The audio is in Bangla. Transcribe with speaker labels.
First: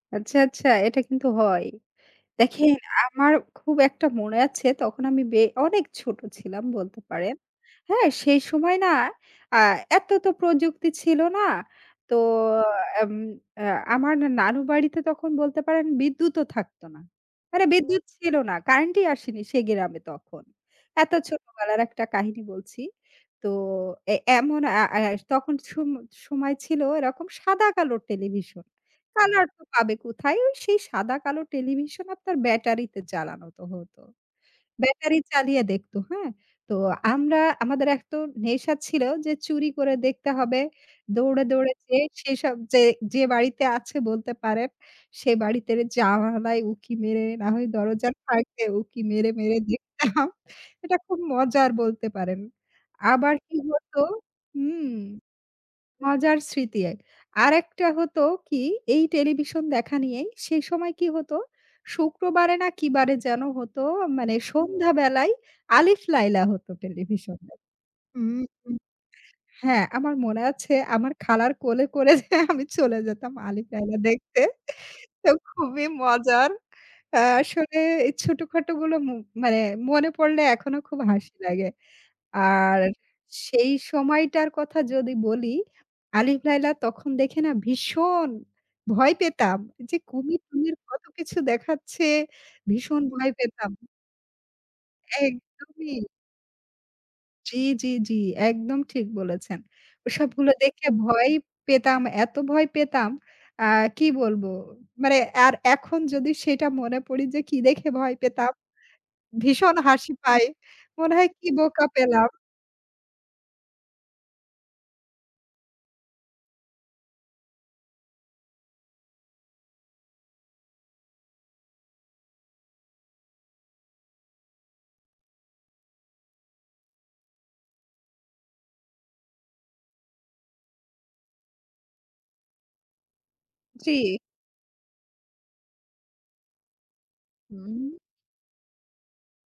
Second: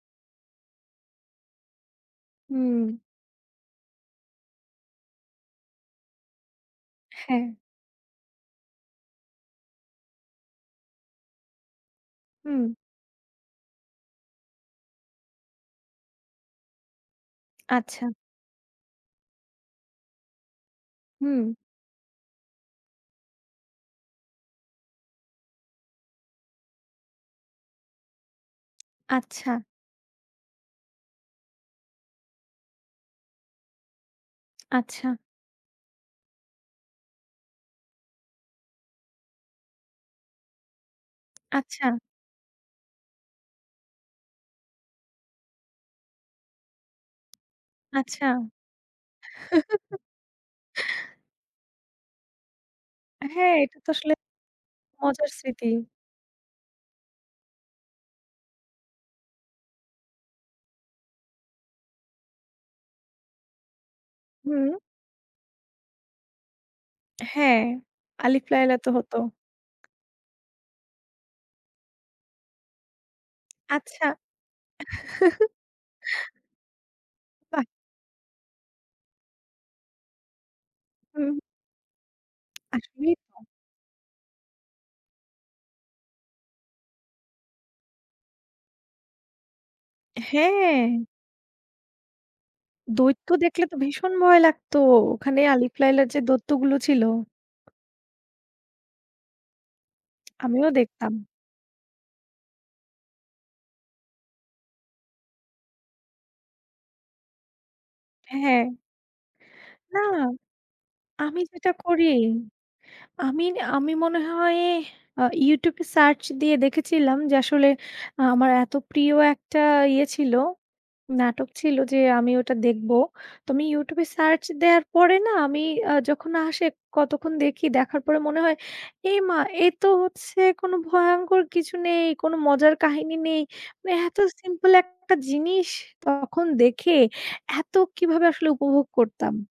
Speaker 1: আচ্ছা, আচ্ছা, এটা কিন্তু হয়। দেখেন
Speaker 2: হুম।
Speaker 1: আমার খুব একটা মনে আছে। তখন আমি বে অনেক ছোট ছিলাম বলতে পারেন।
Speaker 2: হ্যাঁ।
Speaker 1: হ্যাঁ? সেই সময় না আ এত তো প্রযুক্তি ছিল না। তো
Speaker 2: হুম।
Speaker 1: আম আ আমার নানু বাড়িতে তখন বলতে পারেন বিদ্যুৎও থাকত না। মানে বিদ্যুৎ
Speaker 2: আচ্ছা।
Speaker 1: ছিল না। কারেন্টই আসেনি সে গ্রাম এ তখন। এত
Speaker 2: হুম।
Speaker 1: ছোটবেলার একটা কাহিনী বলছি। তো এ এমন আ আ তখন সম সময় ছিল এরকম সাদা-কালোর টেলিভিশন। কালার
Speaker 2: আচ্ছা।
Speaker 1: তো পাবে কোথায়? সেই সাদা-কালো টেলিভিশন আপনার ব্যাটারিতে চালানো তো হত।
Speaker 2: আচ্ছা।
Speaker 1: ব্যাটারি চালিয়ে দেখত, হ্যাঁ? তো আমরা আমাদের এক তো একটা নেশা ছিল যে চুরি করে দেখতে হবে। দৌড়ে, দৌড়ে
Speaker 2: আচ্ছা।
Speaker 1: যে সেসব যে যে বাড়িতে আছে বলতে পারেন। সে বাড়িতে জানালায় উঁকি মেরে, না হয় দরজার
Speaker 2: আচ্ছা।
Speaker 1: ফাঁক দে উঁকি মেরে, মেরে দেখতাম। এটা খুব মজার বলতে পারেন। আবার
Speaker 2: হ্যাঁ,
Speaker 1: কি
Speaker 2: এটা তো
Speaker 1: হত?
Speaker 2: আসলে
Speaker 1: হুম,
Speaker 2: মজার স্মৃতি।
Speaker 1: মজার স্মৃতি এক আর একটা হত কি? এই টেলিভিশন দেখা নিয়েই, সেই সময় কি হত, শুক্রবারে না কি বারে যেন হত মানে
Speaker 2: হুম।
Speaker 1: সন্ধ্যা বেলায় 'Alif Laila' হত টেলিভিশনে
Speaker 2: হ্যাঁ,
Speaker 1: হুম,
Speaker 2: 'Alif
Speaker 1: হুম,
Speaker 2: Laila' তো হত।
Speaker 1: হ্যাঁ। আমার মনে আছে আমার খালার কোলে, কোলে করে যেয়ে আমি চলে যেতাম 'Alif Laila'
Speaker 2: আচ্ছা।
Speaker 1: দেখতে। তো খুবই মজার।
Speaker 2: বাহ!
Speaker 1: আসলে এই ছোটখাটো গুলো ম মানে মনে পড়লে এখনো খুব হাসি
Speaker 2: হুম।
Speaker 1: লাগে। আর
Speaker 2: আসলেই তো।
Speaker 1: সেই সময়টার কথা যদি বলি, 'Alif Laila' তখন দেখে না ভীষণ ভয় পেতাম। যে কুমির-টুমির কত
Speaker 2: হ্যাঁ।
Speaker 1: কিছু দেখাচ্ছে, ভীষণ
Speaker 2: দৈত্য
Speaker 1: ভয়
Speaker 2: দেখলে
Speaker 1: পেতাম।
Speaker 2: তো ভীষণ ভয় লাগত। ওখানে 'Alif
Speaker 1: একদমই।
Speaker 2: Laila' র যে দৈত্যগুলো ছিল।
Speaker 1: জ্বী, জ্বী, জ্বী। একদম ঠিক বলেছেন। ওসবগুলো
Speaker 2: আমিও
Speaker 1: দেখে
Speaker 2: দেখতাম।
Speaker 1: ভয়ই পেতাম। এত ভয় পেতাম, আ কি বলব মানে আর এখন যদি সেটা মনে পড়ি যে কি দেখে ভয় পেতাম।
Speaker 2: হ্যাঁ।
Speaker 1: ভীষণ
Speaker 2: না,
Speaker 1: হাসি পায়। মনে হয়
Speaker 2: আমি
Speaker 1: কি
Speaker 2: যেটা
Speaker 1: বোকা
Speaker 2: করি,
Speaker 1: পেলাম।
Speaker 2: আমি ন আমি মনে হয় আ YouTube এ সার্চ দিয়ে দেখেছিলাম। যে আসলে আমার এত প্রিয় একটা ইয়ে ছিল, নাটক ছিল যে আমি ওটা দেখব। তো আমি YouTube এ সার্চ দেওয়ার পরে না আমি আ যখন আসে। কতক্ষণ দেখি, দেখার পরে মনে হয়। এ মা! এ তো হচ্ছে কোনো ভয়ঙ্কর কিছু নেই, কোনো মজার কাহিনী নেই। মানে
Speaker 1: জ্বী।
Speaker 2: এত সিম্পল একটা জিনিস তখন দেখে এত
Speaker 1: হুম।
Speaker 2: কীভাবে আসলে উপভোগ করতাম?